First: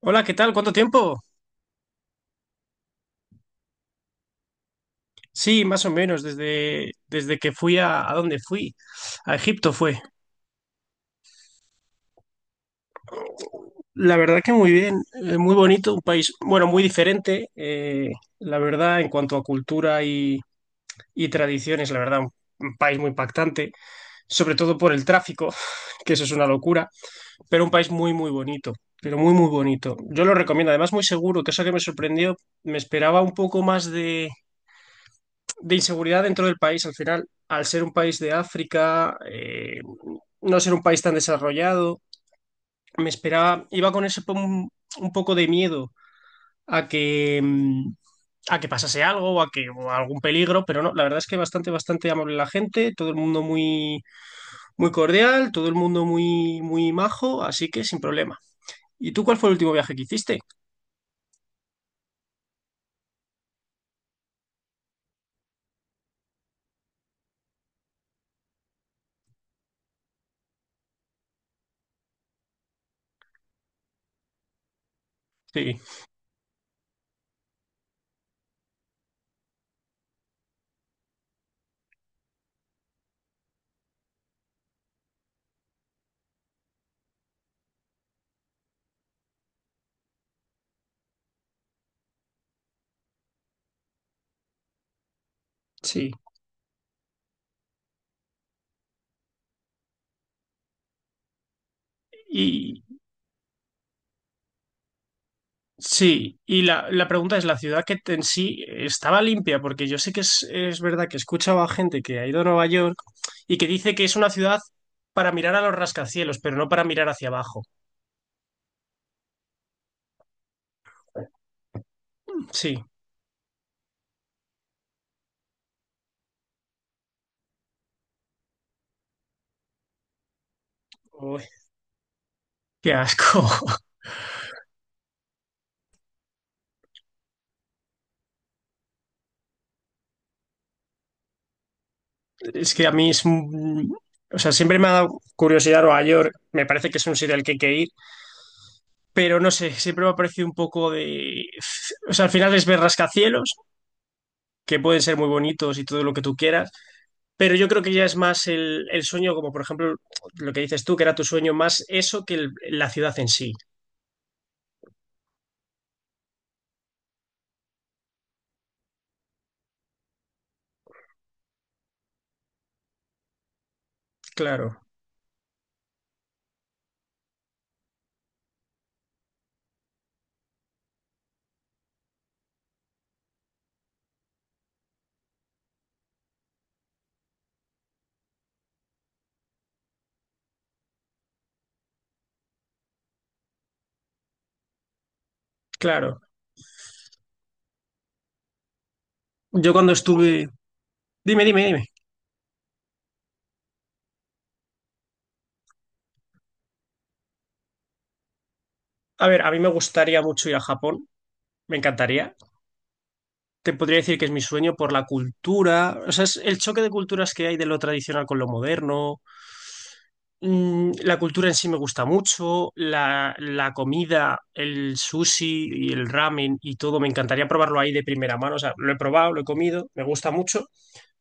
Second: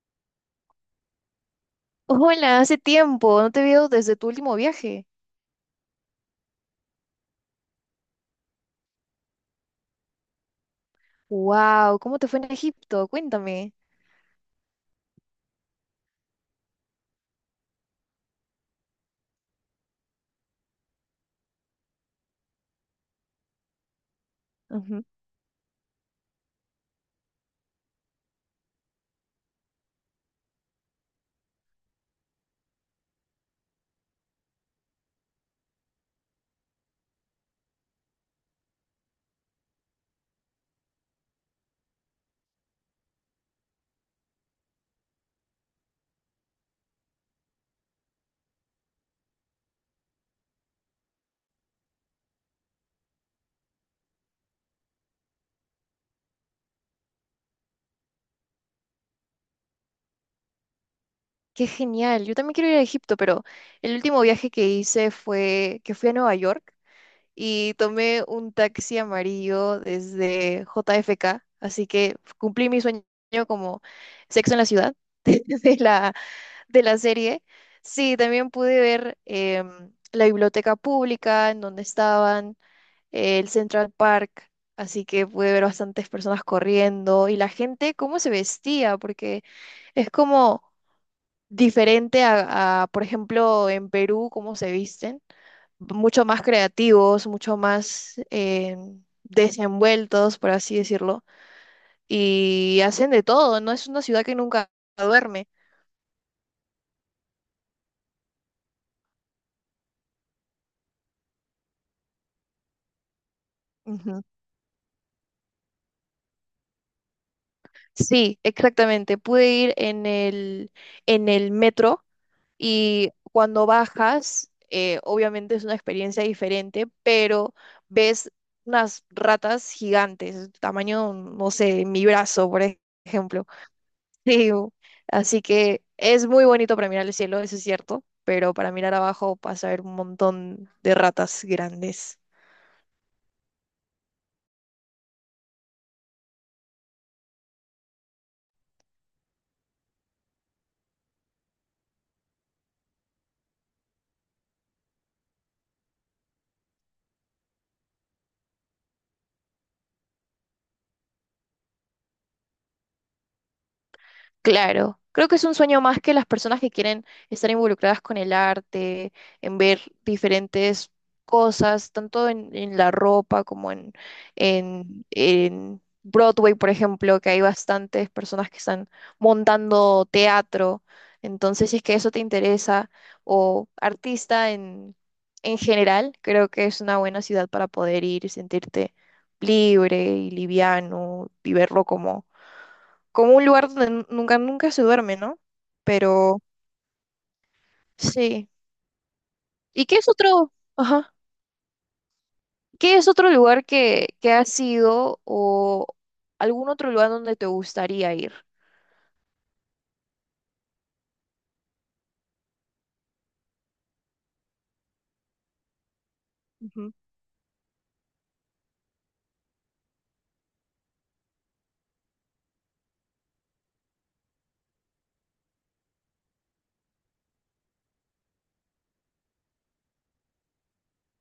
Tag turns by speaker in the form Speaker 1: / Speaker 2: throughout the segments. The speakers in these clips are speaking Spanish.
Speaker 1: Hola, ¿qué tal? ¿Cuánto tiempo?
Speaker 2: Hola, hace tiempo, no te veo desde tu último viaje.
Speaker 1: Sí, más o menos, desde que fui ¿a dónde fui? A Egipto fue.
Speaker 2: Wow, ¿cómo te fue en Egipto? Cuéntame.
Speaker 1: La verdad que muy bien, muy bonito, un país, bueno, muy diferente, la verdad, en cuanto a cultura y tradiciones, la verdad, un país muy impactante, sobre todo por
Speaker 2: Ujú.
Speaker 1: el tráfico, que eso es una locura, pero un país muy, muy bonito, pero muy, muy bonito. Yo lo recomiendo, además muy seguro, que eso que me sorprendió, me esperaba un poco más de inseguridad dentro del país al final, al ser un país de África, no ser un país tan desarrollado, me esperaba, iba con un poco de miedo a que, a que pasase algo o a que o a algún peligro, pero no, la verdad es que bastante, bastante amable la gente, todo el mundo muy, muy cordial, todo el mundo muy, muy majo, así que sin problema. ¿Y tú cuál fue el último viaje que hiciste?
Speaker 2: Qué genial. Yo también quiero ir a Egipto, pero el último viaje que hice fue que fui a Nueva York y tomé un taxi amarillo desde JFK, así que cumplí mi sueño como Sexo en la ciudad
Speaker 1: Sí,
Speaker 2: de la de la serie. Sí, también pude ver la biblioteca pública en donde estaban el Central Park, así que pude ver bastantes personas corriendo y la gente cómo se vestía, porque es como diferente a, por ejemplo, en Perú, cómo se visten,
Speaker 1: sí.
Speaker 2: mucho más creativos, mucho más desenvueltos, por así decirlo, y hacen de todo, no es una ciudad que nunca duerme.
Speaker 1: Sí, y la pregunta es, ¿la en sí estaba limpia? Porque yo sé que es verdad que he escuchado a gente que ha ido a Nueva York y que dice que es
Speaker 2: Ujú.
Speaker 1: una ciudad para mirar a los rascacielos, pero no para mirar hacia abajo.
Speaker 2: Sí, exactamente. Pude ir en el metro.
Speaker 1: Sí.
Speaker 2: Y cuando bajas, obviamente es una experiencia diferente, pero ves unas ratas gigantes, tamaño,
Speaker 1: Uy,
Speaker 2: no sé, mi brazo,
Speaker 1: qué asco.
Speaker 2: ejemplo. Sí, así que es muy bonito para mirar el cielo, eso es cierto, pero para mirar abajo vas a ver un montón de ratas grandes.
Speaker 1: Es que a mí es... un- O sea, siempre me ha dado curiosidad Nueva York. Me parece que es un sitio al que hay que ir, pero no sé, siempre me ha parecido un poco de... O sea, al final es ver rascacielos, que pueden ser muy bonitos y todo lo que tú quieras. Pero yo creo que ya es más el sueño, como por ejemplo lo que dices tú, que era tu sueño, más eso que la ciudad en sí.
Speaker 2: Claro, creo que es un sueño más que las personas que quieren estar involucradas con el arte, en ver diferentes cosas, tanto en la ropa como
Speaker 1: Claro,
Speaker 2: en Broadway, por ejemplo, que hay bastantes personas que están montando teatro. Entonces, si es que eso te interesa, o artista en general, creo que es una buena ciudad para poder ir y sentirte libre y liviano y verlo como como un lugar donde nunca, nunca se duerme, ¿no?
Speaker 1: claro.
Speaker 2: Pero sí.
Speaker 1: Yo
Speaker 2: ¿Y
Speaker 1: cuando
Speaker 2: qué es
Speaker 1: estuve...
Speaker 2: otro, ajá,
Speaker 1: Dime, dime, dime.
Speaker 2: qué es otro lugar que has ido o algún otro lugar donde te gustaría ir?
Speaker 1: A ver, a mí me gustaría mucho ir a Japón, me encantaría. Te podría decir que es mi sueño por la cultura, o sea, es el choque de
Speaker 2: Ujú.
Speaker 1: culturas que hay de lo tradicional con lo moderno. La cultura en sí me gusta mucho, la comida, el sushi y el ramen y todo, me encantaría probarlo ahí de primera mano. O sea, lo he probado, lo he comido, me gusta mucho.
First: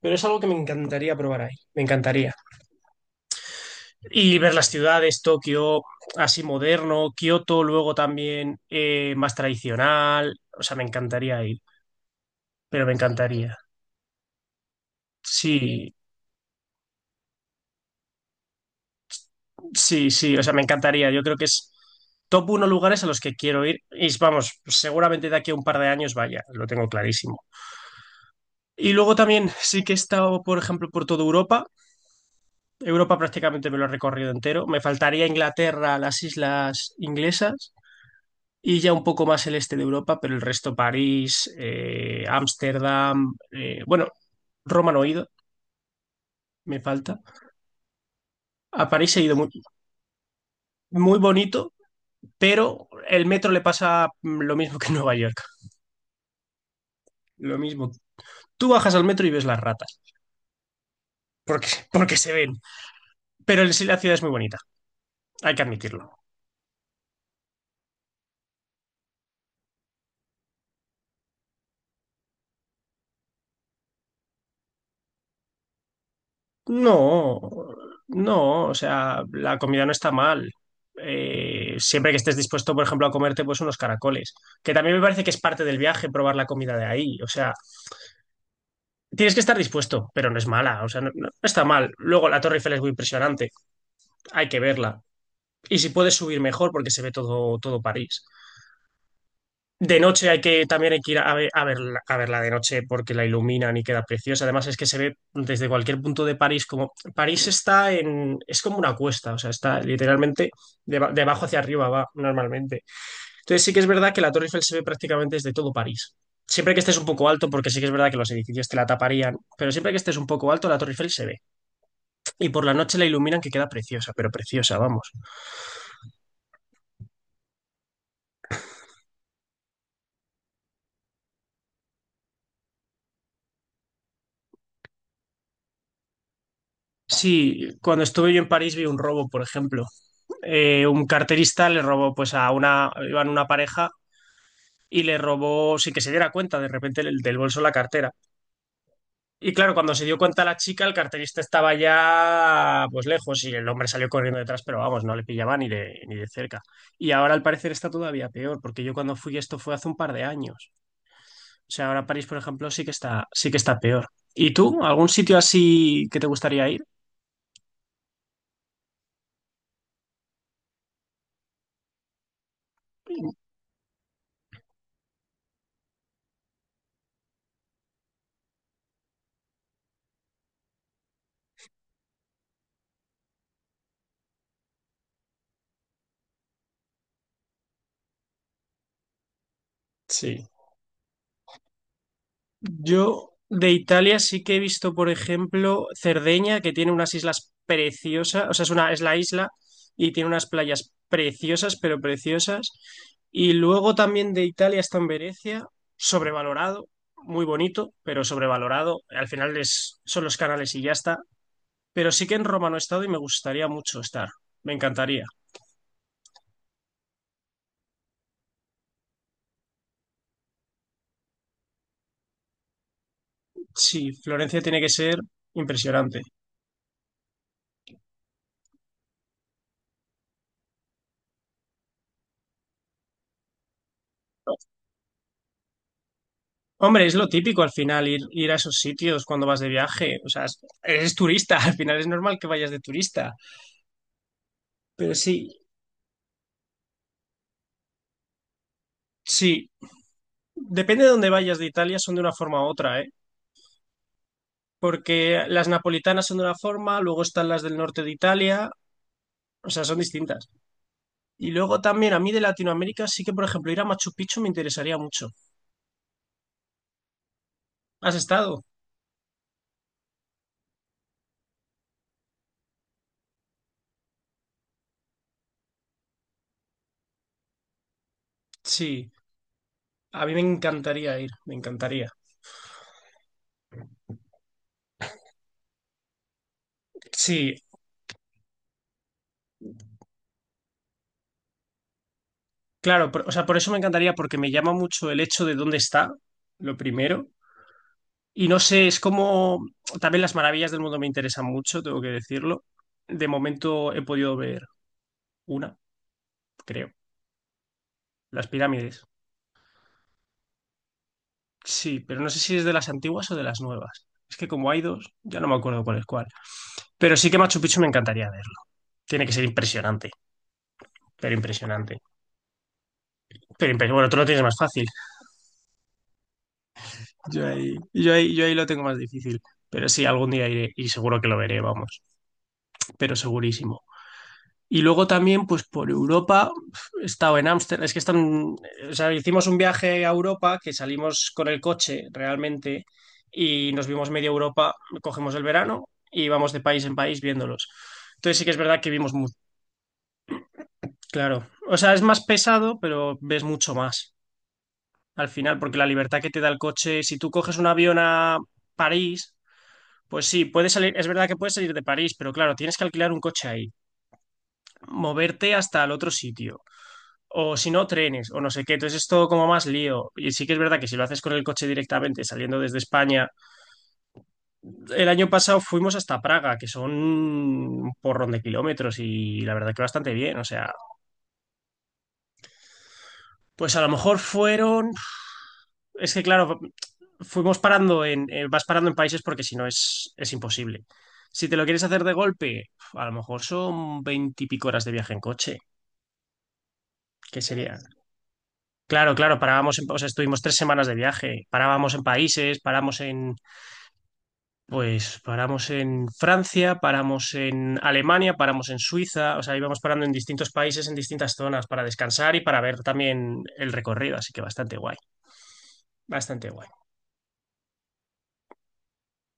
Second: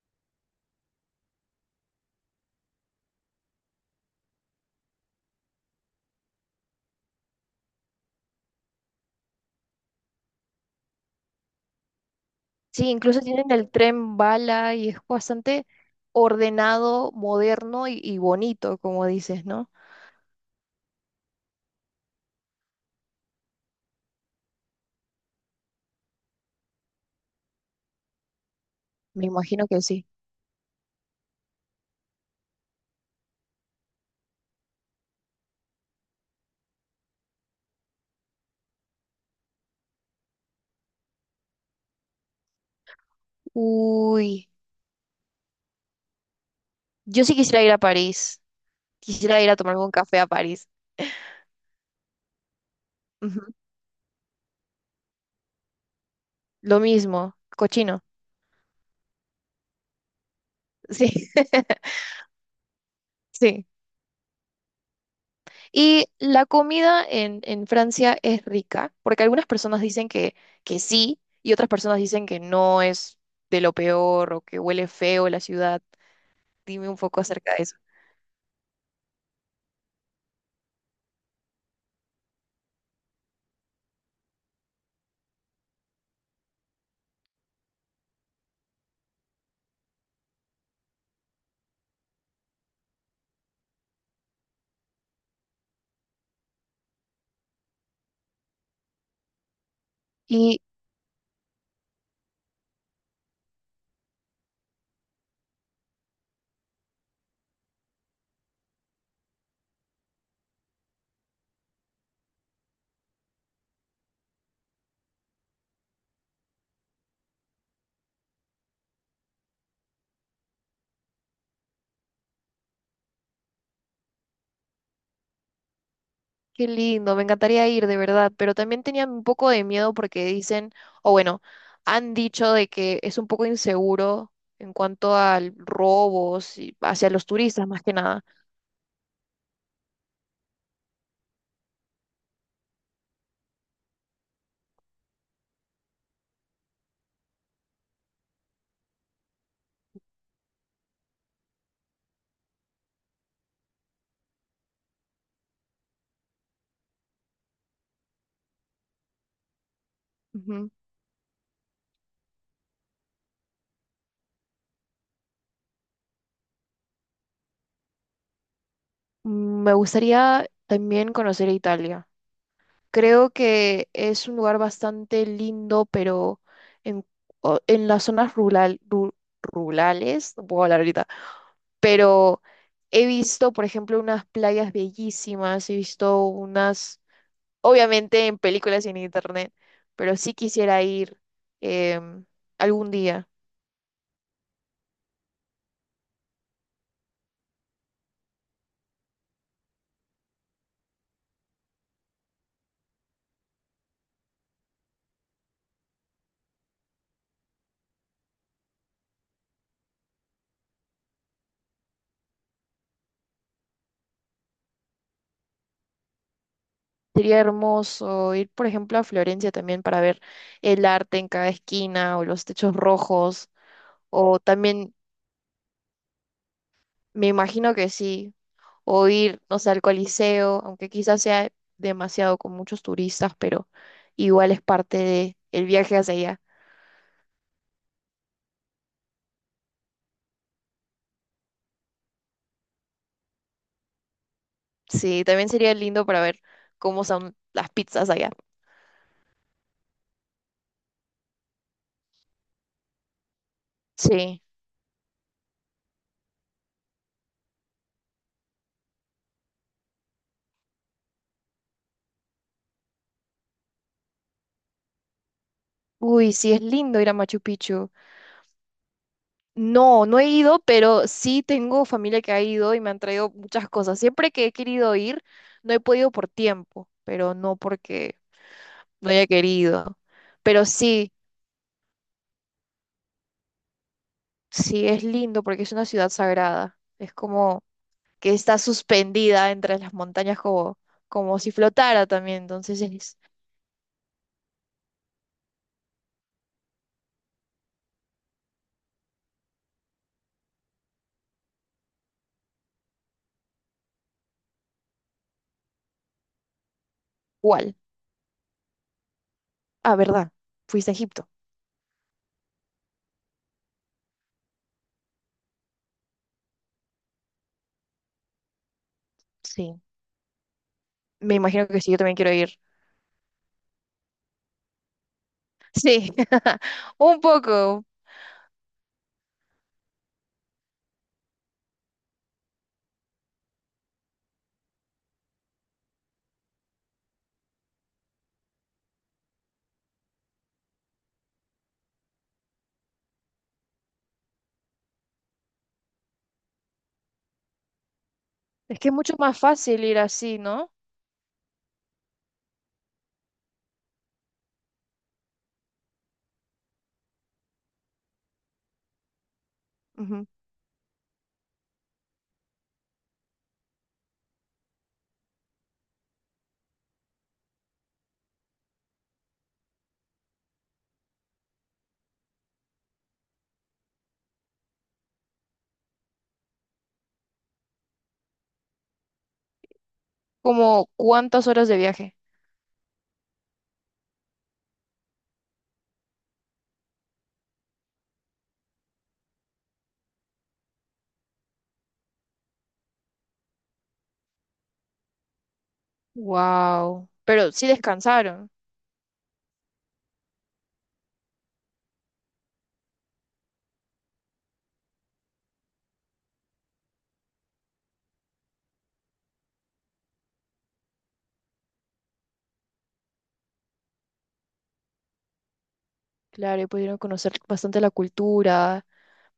Speaker 1: Pero es algo que me encantaría probar ahí, me encantaría. Y ver las ciudades, Tokio, así moderno, Kioto, luego también más tradicional, o sea, me encantaría ir, pero
Speaker 2: Sí,
Speaker 1: me
Speaker 2: incluso tienen
Speaker 1: encantaría.
Speaker 2: el tren bala y es bastante
Speaker 1: Sí,
Speaker 2: ordenado, moderno y bonito, como dices, ¿no?
Speaker 1: sí, sí, o sea, me encantaría. Yo creo que es top uno lugares a los que quiero ir y vamos, seguramente de aquí a un par de años vaya, lo tengo clarísimo. Y luego
Speaker 2: Me
Speaker 1: también
Speaker 2: imagino que
Speaker 1: sí que he
Speaker 2: sí.
Speaker 1: estado, por ejemplo, por toda Europa. Europa prácticamente me lo he recorrido entero. Me faltaría Inglaterra, las islas inglesas y ya un poco más el este de Europa, pero el resto París, Ámsterdam, bueno,
Speaker 2: Uy,
Speaker 1: Roma no he ido, me falta.
Speaker 2: yo sí quisiera ir a París.
Speaker 1: A París he ido
Speaker 2: Quisiera
Speaker 1: muy,
Speaker 2: ir a tomarme un café a París.
Speaker 1: muy bonito, pero el
Speaker 2: Ujú.
Speaker 1: metro le pasa lo mismo que en Nueva York,
Speaker 2: Lo mismo,
Speaker 1: lo mismo.
Speaker 2: cochino.
Speaker 1: Tú bajas al metro y ves las ratas,
Speaker 2: Sí.
Speaker 1: porque se ven, pero
Speaker 2: Sí.
Speaker 1: en sí la ciudad es muy bonita, hay que
Speaker 2: Y
Speaker 1: admitirlo.
Speaker 2: la comida en Francia es rica, porque algunas personas dicen que sí y otras personas dicen que no es de lo peor o que huele feo la ciudad. Dime un poco
Speaker 1: No,
Speaker 2: acerca de eso.
Speaker 1: no, o sea, la comida no está mal. Siempre que estés dispuesto, por ejemplo, a comerte pues unos caracoles, que también me parece que es parte del viaje probar la comida de ahí. O sea, tienes que estar dispuesto, pero no es mala, o sea, no, no está mal. Luego la Torre Eiffel es muy impresionante, hay que verla. Y si puedes subir mejor porque se ve todo, todo París. De noche hay
Speaker 2: Y
Speaker 1: que, también hay que ir a, a verla de noche porque la iluminan y queda preciosa. Además es que se ve desde cualquier punto de París como... París está en... es como una cuesta, o sea, está literalmente de, de abajo hacia arriba va normalmente. Entonces sí que es verdad que la Torre Eiffel se ve prácticamente desde todo París. Siempre que estés un poco alto, porque sí que es verdad que los edificios te la taparían, pero siempre que estés un poco alto, la Torre Eiffel se ve. Y por la noche la iluminan que queda preciosa, pero preciosa, vamos.
Speaker 2: qué lindo, me encantaría ir de verdad, pero también tenía un poco de miedo porque dicen, o bueno, han dicho de que es un poco inseguro en cuanto a robos y hacia los turistas
Speaker 1: Sí,
Speaker 2: más que
Speaker 1: cuando
Speaker 2: nada.
Speaker 1: estuve yo en París vi un robo, por ejemplo. Un carterista le robó pues a una, iban una pareja y le robó sin que se diera cuenta de repente del bolso la cartera. Y claro, cuando se dio cuenta la chica, el carterista estaba ya pues lejos y el hombre salió corriendo detrás, pero vamos, no le pillaba ni de cerca. Y ahora al parecer está todavía peor, porque yo cuando fui esto fue hace un par de
Speaker 2: Ujú.
Speaker 1: años. O sea, ahora París, por ejemplo, sí que está peor. ¿Y tú? ¿Algún sitio así que te gustaría ir?
Speaker 2: Me gustaría también conocer Italia. Creo que es un lugar bastante lindo, pero en, en las rurales, no puedo hablar ahorita, pero he visto, por ejemplo, unas playas bellísimas, he visto unas, obviamente en películas y en internet, pero sí
Speaker 1: Sí.
Speaker 2: quisiera ir em, algún día.
Speaker 1: Yo de Italia sí que he visto, por ejemplo, Cerdeña, que tiene unas islas preciosas, o sea, es una, es la isla y tiene unas playas preciosas, pero preciosas. Y luego también de Italia está en Venecia, sobrevalorado, muy bonito, pero sobrevalorado. Al final es, son los canales y ya está. Pero sí que en Roma no he estado y me gustaría mucho estar. Me encantaría.
Speaker 2: Sería hermoso ir, por ejemplo, a Florencia también para ver el arte en cada esquina o los techos rojos,
Speaker 1: Sí,
Speaker 2: o
Speaker 1: Florencia tiene que
Speaker 2: también,
Speaker 1: ser impresionante.
Speaker 2: me imagino que sí. O ir, no sé, al Coliseo, aunque quizás sea demasiado con muchos turistas, pero igual es parte de el viaje hacia allá.
Speaker 1: Hombre, es lo típico al final ir, ir a esos sitios cuando vas de viaje. O sea, eres turista, al final es normal que vayas de turista. Pero
Speaker 2: Sí,
Speaker 1: sí,
Speaker 2: también sería lindo para ver cómo son las pizzas allá.
Speaker 1: sí, depende de dónde vayas de Italia, son de una forma u otra, ¿eh?
Speaker 2: Sí.
Speaker 1: Porque las napolitanas son de una forma, luego están las del norte de Italia, o sea, son distintas. Y luego también a mí de Latinoamérica sí que, por ejemplo, ir a Machu Picchu me interesaría mucho.
Speaker 2: Uy, sí, es lindo ir a Machu Picchu.
Speaker 1: ¿Has estado?
Speaker 2: No, no he ido, pero sí tengo familia que ha ido y me han traído muchas cosas. Siempre que he querido ir, no he podido por tiempo, pero no porque
Speaker 1: Sí,
Speaker 2: no haya querido.
Speaker 1: a mí me
Speaker 2: Pero sí,
Speaker 1: encantaría ir, me encantaría.
Speaker 2: sí, es lindo porque es una ciudad sagrada. Es
Speaker 1: Sí,
Speaker 2: como que está suspendida entre las montañas como, como si flotara también. Entonces
Speaker 1: claro,
Speaker 2: es
Speaker 1: o sea, por eso me encantaría, porque me llama mucho el hecho de dónde está, lo primero. Y no sé, es como también las maravillas del mundo me interesan mucho, tengo que decirlo. De momento he podido ver una, creo,
Speaker 2: igual.
Speaker 1: las pirámides.
Speaker 2: Ah, ¿verdad? Fuiste a Egipto.
Speaker 1: Sí, pero no sé si es de las antiguas o de las nuevas. Es que como hay dos, ya no me acuerdo cuál es cuál. Pero sí que Machu Picchu me encantaría verlo. Tiene que ser
Speaker 2: Sí.
Speaker 1: impresionante, pero
Speaker 2: Me imagino que sí, yo
Speaker 1: impresionante.
Speaker 2: también quiero ir.
Speaker 1: Bueno, tú lo tienes más fácil.
Speaker 2: Sí, un
Speaker 1: Yo ahí,
Speaker 2: poco.
Speaker 1: yo ahí, yo ahí lo tengo más difícil. Pero sí, algún día iré y seguro que lo veré, vamos. Pero segurísimo. Y luego también, pues por Europa, he estado en Ámsterdam, es que están, o sea, hicimos un viaje a Europa que salimos con el coche realmente y nos vimos media Europa, cogemos el verano y vamos de país en país viéndolos. Entonces sí que es
Speaker 2: Es
Speaker 1: verdad
Speaker 2: que
Speaker 1: que
Speaker 2: es mucho
Speaker 1: vimos muy,
Speaker 2: más fácil ir así, ¿no?
Speaker 1: claro, o sea, es más pesado, pero ves mucho más al final, porque la libertad que te da el coche, si tú coges un avión a París, pues
Speaker 2: Ujú.
Speaker 1: sí, puedes salir, es verdad que puedes salir de París, pero claro, tienes que alquilar un coche ahí, moverte hasta el otro sitio o si no, trenes, o no sé qué. Entonces es todo como más lío. Y sí que es verdad que si lo haces con el coche directamente saliendo desde España, el año pasado fuimos hasta Praga, que son un porrón de kilómetros y la verdad que bastante bien. O sea,
Speaker 2: Como cuántas horas de viaje.
Speaker 1: pues a lo mejor fueron... Es que claro, fuimos parando en... vas parando en países porque si no es, es imposible. Si te lo quieres hacer de golpe, a lo mejor son veintipico horas de viaje en coche.
Speaker 2: Wow.
Speaker 1: ¿Qué
Speaker 2: Pero sí
Speaker 1: sería?
Speaker 2: descansaron.
Speaker 1: Claro, claro, parábamos en, o sea, estuvimos 3 semanas de viaje, parábamos en países, paramos en pues paramos en Francia, paramos en Alemania, paramos en Suiza, o sea, íbamos parando en distintos países, en distintas zonas para descansar y para ver también el recorrido, así que bastante guay, bastante
Speaker 2: Claro, y
Speaker 1: guay.
Speaker 2: pudieron conocer bastante la cultura,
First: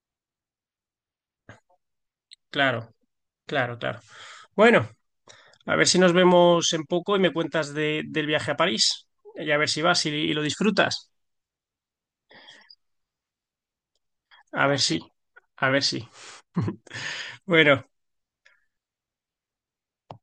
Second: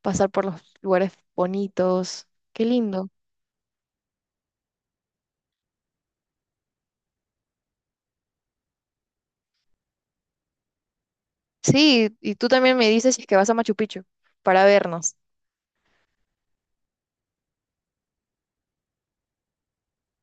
Speaker 2: pasar por los lugares bonitos. Qué
Speaker 1: Claro,
Speaker 2: lindo.
Speaker 1: claro, claro. Bueno, a ver si nos vemos en poco y me cuentas del viaje a París y a ver si vas y lo disfrutas.
Speaker 2: Sí, y tú también me dices si es que vas a Machu Picchu para
Speaker 1: A ver si,
Speaker 2: vernos.
Speaker 1: a ver si. Bueno.